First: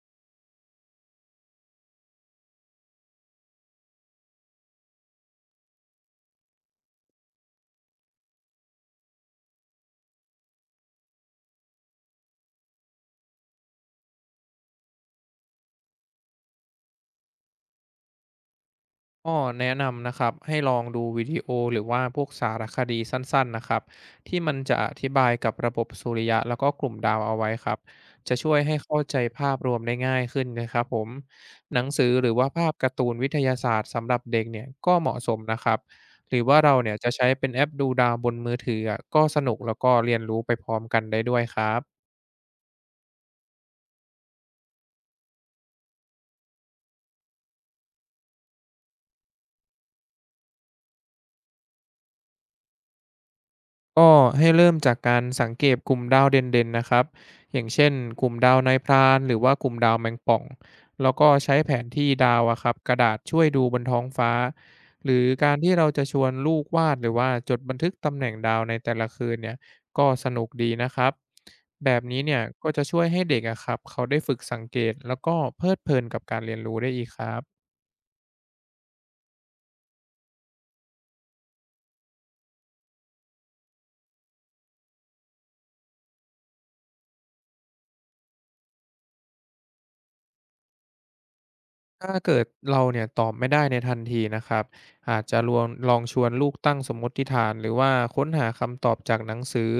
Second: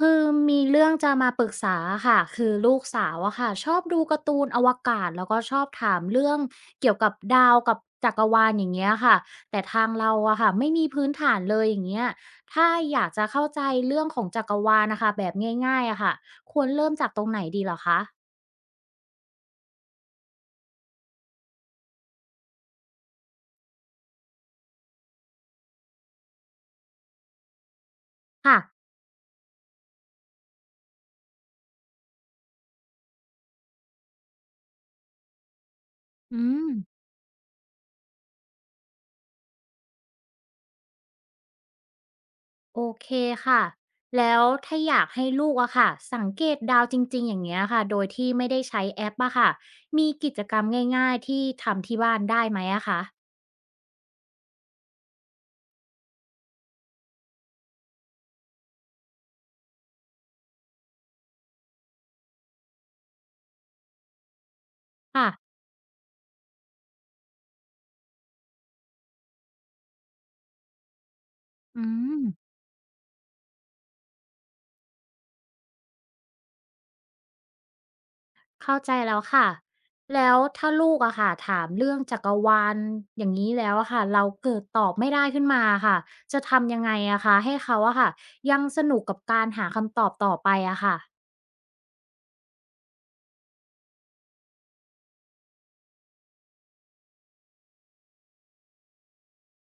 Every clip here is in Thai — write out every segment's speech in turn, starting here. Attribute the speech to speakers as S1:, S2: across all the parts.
S1: คือมีเรื่องจะมาปรึกษาค่ะคือลูกสาวอะค่ะชอบดูการ์ตูนอวกาศแล้วก็ชอบถามเรื่องเกี่ยวกับดาวกับจักรวาลอย่างเงี้ยค่ะแต่ทางเราอะค่ะไม่มีพื้นฐานเลยอย่างเงี้ยถ้าอยากจะเข้าใจเรื่องของจักรวาลนะคะแบบง่ายๆอะค่ะควรเริ่มจากตรงไหนดีเหรอคะ
S2: ก็แนะนำนะครับให้ลองดูวิดีโอหรือว่าพวกสารคดีสั้นๆนะครับที่มันจะอธิบายกับระบบสุริยะแล้วก็กลุ่มดาวเอาไว้ครับจะช่ว
S1: ค่ะ
S2: ยให้เข้าใจภาพรวมได้ง่ายขึ้นนะครับผมหนังสือหรือว่าภาพการ์ตูนวิทยาศาสตร์สำหรับเด็กเนี่ยก็เหมาะสมนะครับห
S1: อื
S2: รือว่า
S1: ม
S2: เราเนี่ยจะใช้เป็นแอปดูดาวบนมือถืออะก็สนุกแล้วก็เรียนรู้ไปพร้อมกันได้ด้วยครับ
S1: โอเคค่ะ แล้วถ้าอยากให้ลูกอะค่ะสังเกตดาวจริงๆอย่างเงี้ยค่ะ โดยที่ไม่ได้ใช้แอปอะค่ะมีกิจกรรมง่ายๆที่ทำที่บ้านได้ไหมอะคะ
S2: ก็ให้เริ่มจากการสังเกตกลุ่มดาวเด่นๆนะครับอย่างเช่นกลุ่มดาวนายพรานหรือว่ากลุ่มดาวแมงป่องแล้วก็ใช้แผนที่ดาวอะครับกระดาษช่วยดูบนท้องฟ้าหรือ
S1: ค่ะ
S2: การที่เราจะชวนลูกวาดหรือว่าจดบันทึกตำแหน่งดาวในแต่ละคืนเนี่ยก็สนุกดีนะครับ
S1: อื
S2: แบบ
S1: ม
S2: นี้เนี่ยก็จะช่วยให้เด็กอะครับเขาได้ฝึกสังเกตแล้วก็เพลิดเพลินกับการเรียนรู้ได้อีกครับ
S1: เข้าใจแล้วค่ะ แล้วถ้าลูกอะค่ะถามเรื่องจักรวาลอย่างนี้แล้วอะค่ะ เราเกิดตอบไม่ได้ขึ้นมาค่ะ จะทำยังไงอะคะให้เขาอะค่ะ ยังสนุกกับการหาคำตอบต่อไปอะค่ะ
S2: ถ้าเกิดเราเนี่ยตอบไม่ได้ในทันทีนะครับอาจจะลองชวนลูกตั้งสมมติฐานหรือว่าค้นหาคำตอบจากหนังสือ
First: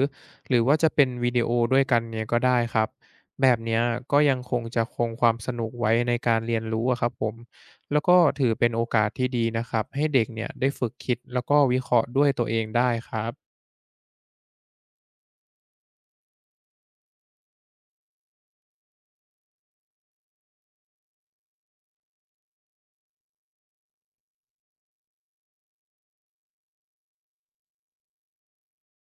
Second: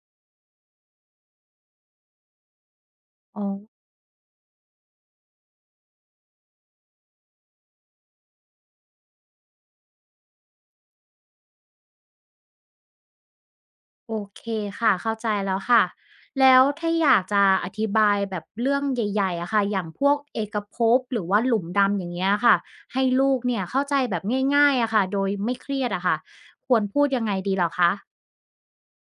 S2: หรือว่าจะเป็นวิดีโอด้วยกันเนี่ยก็ได้ครับ
S1: อ๋อ
S2: แบบเนี้ยก็ยังคงจะคงความสนุกไว้ในการเรียนรู้อะครับผมแล้วก็ถือเป็นโอกาสที่ดีนะครับให้เด็กเนี่ยได้ฝึกคิดแล้วก็วิเคราะห์ด้วยตัวเองได้ครับ
S1: โอเคค่ะเข้าใจแล้วค่ะแล้วถ้าอยากจะอธิบายแบบเรื่องใหญ่ๆอะค่ะอย่างพวกเอกภพหรือว่าหลุมดำอย่างเงี้ยค่ะให้ลูกเนี่ยเข้าใจแบบง่ายๆอะค่ะโดยไม่เครียดอะค่ะควรพูดยังไงดีเหรอคะ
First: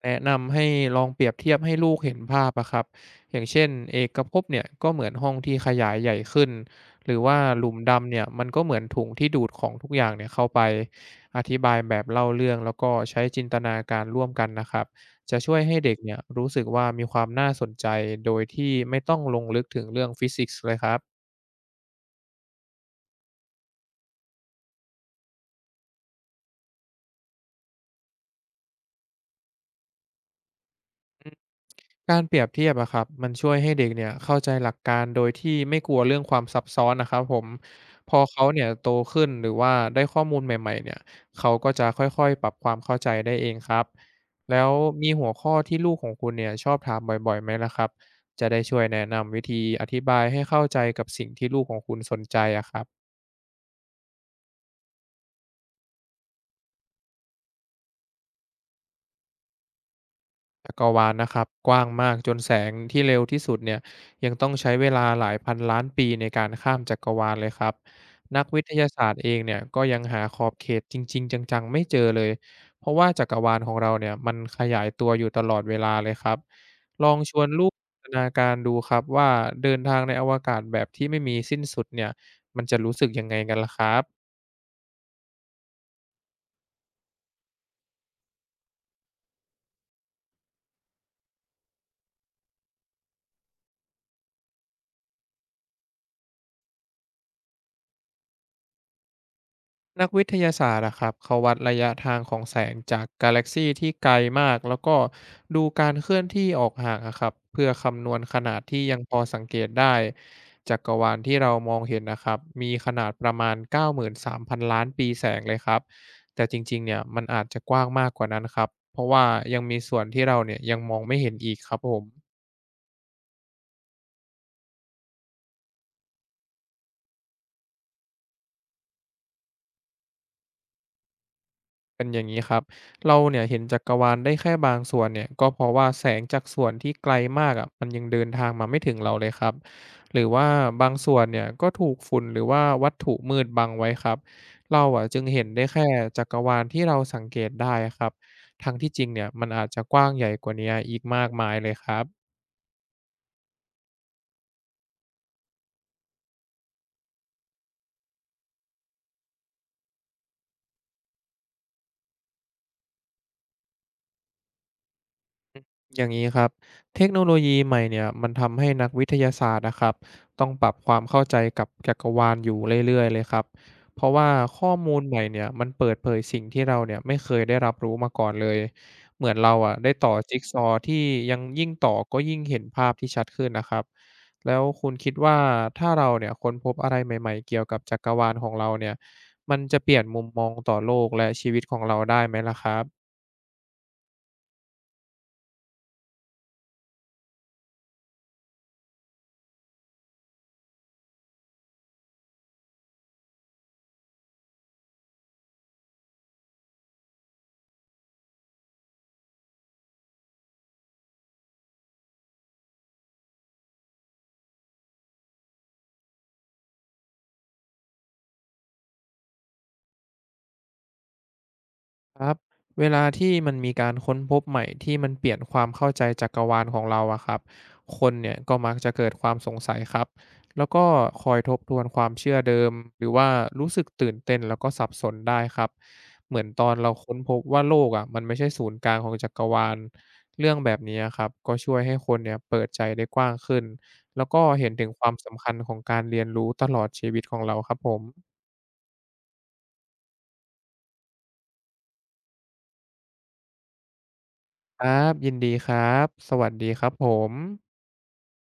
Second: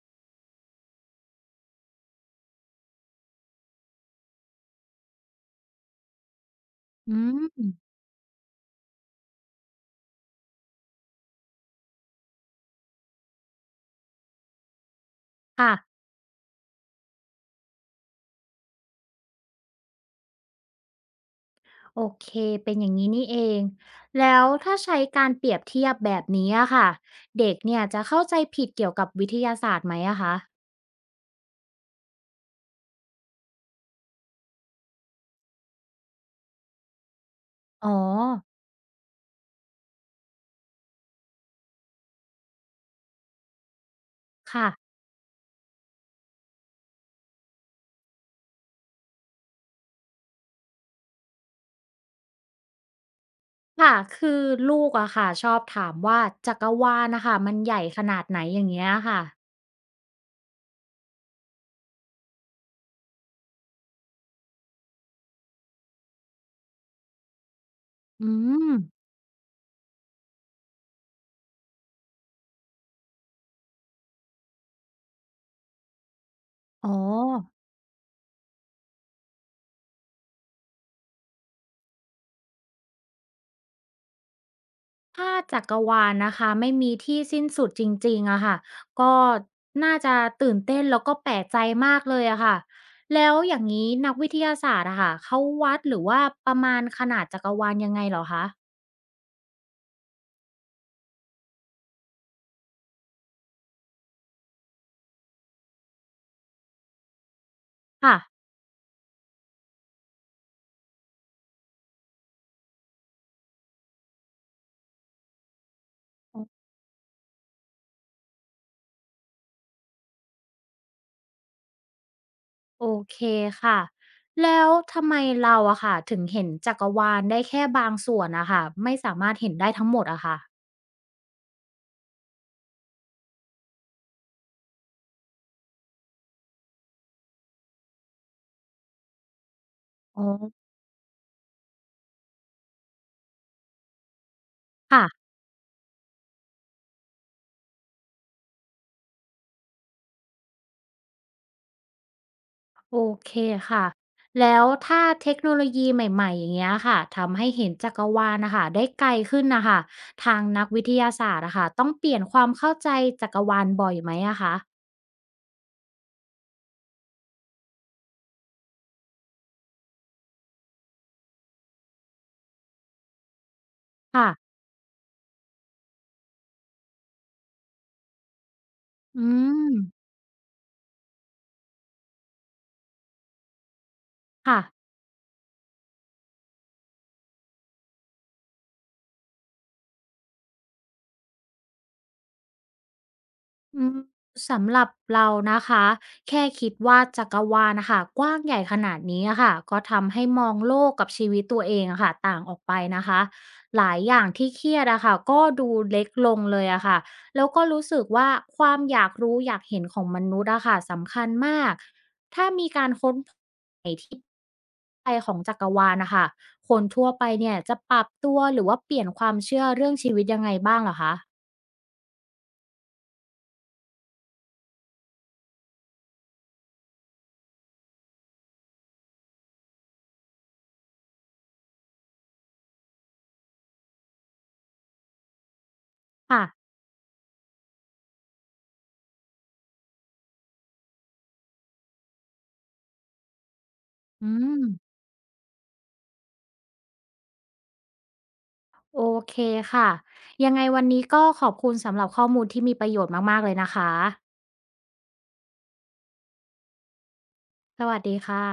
S2: แนะนำให้ลองเปรียบเทียบให้ลูกเห็นภาพอะครับอย่างเช่นเอกภพเนี่ยก็เหมือนห้องที่ขยายใหญ่ขึ้นห
S1: อื
S2: รือว่าหลุ
S1: ม
S2: มดำเนี่ยมันก็เหมือนถุงที่ดูดของทุกอย่างเนี่ยเข้าไปอธิบายแบบเล่าเรื่องแล้วก็ใช้จินตนาการร่วมกันนะครับจะช่วย
S1: ค่ะ
S2: ให้เด็กเนี่ยรู้สึกว่ามีความน่าสนใจโดยที่ไม่ต้องลงลึกถึงเรื่องฟิสิกส์เลยครับ
S1: โอเคเป็นอย่างนี้นี่เองแล้วถ้าใช้การเปรียบเทียบแบบนี้อะค่ะเด็กเนี่ยจะเข้าใจผิดเกี่ยวกับวิทยาศาสตร์ไหมอะคะ
S2: การเปรียบเทียบอะครับมันช่วยให้เด็กเนี่ยเข้าใจหลักการโดยที่ไม่กลัวเรื่องความซับซ้อนนะครับผม
S1: อ๋อ
S2: พอเขาเนี่ยโตขึ้นหรือว่าได้ข้อมูลใหม่ๆเนี่ยเขาก็จะค่อยๆปรับความเข้าใจได้เองครับแล้
S1: ค่ะ
S2: วมีหัวข้อที่ลูกของคุณเนี่ยชอบถามบ่อยๆไหมล่ะครับจะได้ช่วยแนะนำวิธีอธิบายให้เข้าใจกับสิ่งที่ลูกของคุณสนใจอะครับ
S1: ค่ะคือลูกอะค่ะชอบถามว่าจักรวาลนะคะมันใหญ่ขนาดไหนอย่างเงี้ยค่ะ
S2: จักรวาลนะครับกว้างมากจนแสงที่เร็วที่สุดเนี่ยยังต้องใช้เวลาหลายพันล้านปีในการข้ามจักรวาลเลยครับ
S1: อื
S2: นักวิท
S1: ม
S2: ยาศาสตร์เองเนี่ยก็ยังหาขอบเขตจริงๆจังๆไม่เจอเลยเพราะว่าจักรวาลของเราเนี่ยมันขยายตัวอยู่ตลอดเวลาเลยครับ
S1: อ๋อ
S2: ลองชวนลูกจินตนาการดูครับว่าเดินทางในอวกาศแบบที่ไม่มีสิ้นสุดเนี่ยมันจะรู้สึกยังไงกันล่ะครับ
S1: ถ้าจักรวาลนะคะไม่มีที่สิ้นสุดจริงๆอะค่ะก็น่าจะตื่นเต้นแล้วก็แปลกใจมากเลยอะค่ะแล้วอย่างนี้นักวิทยาศาสตร์อะค่ะเขาวัดหรือว่าประมาณขนาดจักรวาลยังไงเหรอคะ
S2: นักวิทยาศาสตร์อะครับเขาวัดระยะทางของแสงจากกาแล็กซีที่ไกลมากแล้วก็ดูการเคลื่อนที่ออกห่างอะครับเพื่อคำนว
S1: ค่ะ
S2: ณขนาดที่ยังพอสังเกตได้จักรวาลที่เรามองเห็นนะครับมีขนาดประมาณ93,000,000,000ปีแสงเลยครับแต่จริงๆเนี่ยมันอาจจะกว้างมากกว่านั้นครับเพราะว่ายังมีส่วนที่เราเนี่ยยังมองไม่เห็นอีกครับผม
S1: โอเคค่ะแล้วทำไมเราอะค่ะถึงเห็นจักรวาลได้แค่บางส่วนอะค่ะไม่สามารถเห็นได้ทั้งหมดอะค่ะ
S2: เป็นอย่างนี้ครับ เราเนี่ยเห็นจักรวาลได้แค่บางส่วนเนี่ยก็เพราะว่าแสงจากส่วนที่ไกลมากอะมันยังเดินทางมาไม่ถึงเราเลยครับห
S1: อ๋อ
S2: รือว่าบางส่วนเนี่ยก็ถูกฝุ่นหรือว่าวัตถุมืดบังไว้ครับเราอ่ะจึ
S1: ค่ะ
S2: งเห็นได้แค่จักรวาลที่เราสังเกตได้ครับทั้งที่จริงเนี่ยมันอาจจะกว้างใหญ่กว่านี้อีกมากมายเลยครับ
S1: โอเคค่ะแล้วถ้าเทคโนโลยีใหม่ๆอย่างเงี้ยค่ะทำให้เห็นจักรวาลนะคะได้ไกลขึ้นนะคะทางนักวิทยาศาสตร์อะค่ะต้องเปลี่ยนความเข้าใจจักรวาลบ่อยไหมอะคะ
S2: อย่างนี้ครับเทคโนโลยีใหม่เนี่ยมันทำให้นักวิทยาศาสตร์นะครับต้องปรับความเข้าใจกับจักรวาลอยู่เรื่อยๆเลยครับเพราะว่า
S1: ค่ะ
S2: ข้อมูลใหม่เนี่ยมันเปิดเผยสิ่งที่เราเนี่ยไม่เคยได้รับรู้มาก่อนเลย
S1: อื
S2: เหมือนเราอ่ะ
S1: ม
S2: ได้ต่อจิ๊กซอว์ที่ยังยิ่งต่อก็ยิ่งเห็นภาพที่ชัดขึ้นนะครับแล้
S1: ค่ะ
S2: วคุณคิดว่าถ้าเราเนี่ยค้นพบอะไรใหม่ๆเกี่ยวกับจักรวาลของเราเนี่ยมันจะเปลี่ยนมุมมองต่อโลกและชีวิตของเราได้ไหมล่ะครับ
S1: อืมสำหรับเรานะคะแค่คิดว่าจักรวาลนะคะกว้างใหญ่ขนาดนี้อะค่ะก็ทำให้มองโลกกับชีวิตตัวเองอะค่ะต่างออกไปนะคะหลายอย่างที่เครียดอะค่ะก็ดูเล็กลงเลยอะค่ะแล้วก็รู้สึกว่าความอยากรู้อยากเห็นของมนุษย์อะค่ะสำคัญมากถ้ามีการค้นไหนที่ไปของจักรวาลนะค่ะคนทั่วไปเนี่ยจะปรับตัวหรือว่าเปลี่ยนความเชื่อเรื่องชีวิตยังไงบ้างเหรอคะ
S2: ครับเวลาที่มันมีการค้นพบใหม่ที่มันเปลี่ยนความเข้าใจจักรวาลของเราอะครับคนเนี่ยก็มักจะเกิดความสงสัยครับแล้วก็คอยทบทวนความเชื่อเดิมหรือว่ารู้สึกตื่นเต้นแล้วก็สับสนได้ครับเหมื
S1: ค่ะ
S2: อนตอนเราค้นพบว่าโลกอะมันไม่ใช่ศูนย์กลางของจักรวาลเรื่องแบบนี้ครับก็ช่วยให้คนเนี่ยเปิดใจได้กว้างขึ้นแล้
S1: อื
S2: วก็
S1: ม
S2: เห็นถึงความสำคัญของการเรียนรู้ตลอดชีวิตของเราครับผม
S1: โอเคค่ะยังไงวันนี้ก็ขอบคุณสำหรับข้อมูลที่มีประโยชน์มากๆเลยนะคะ
S2: ครับยินดีครับสวัสดีครับผม
S1: สวัสดีค่ะ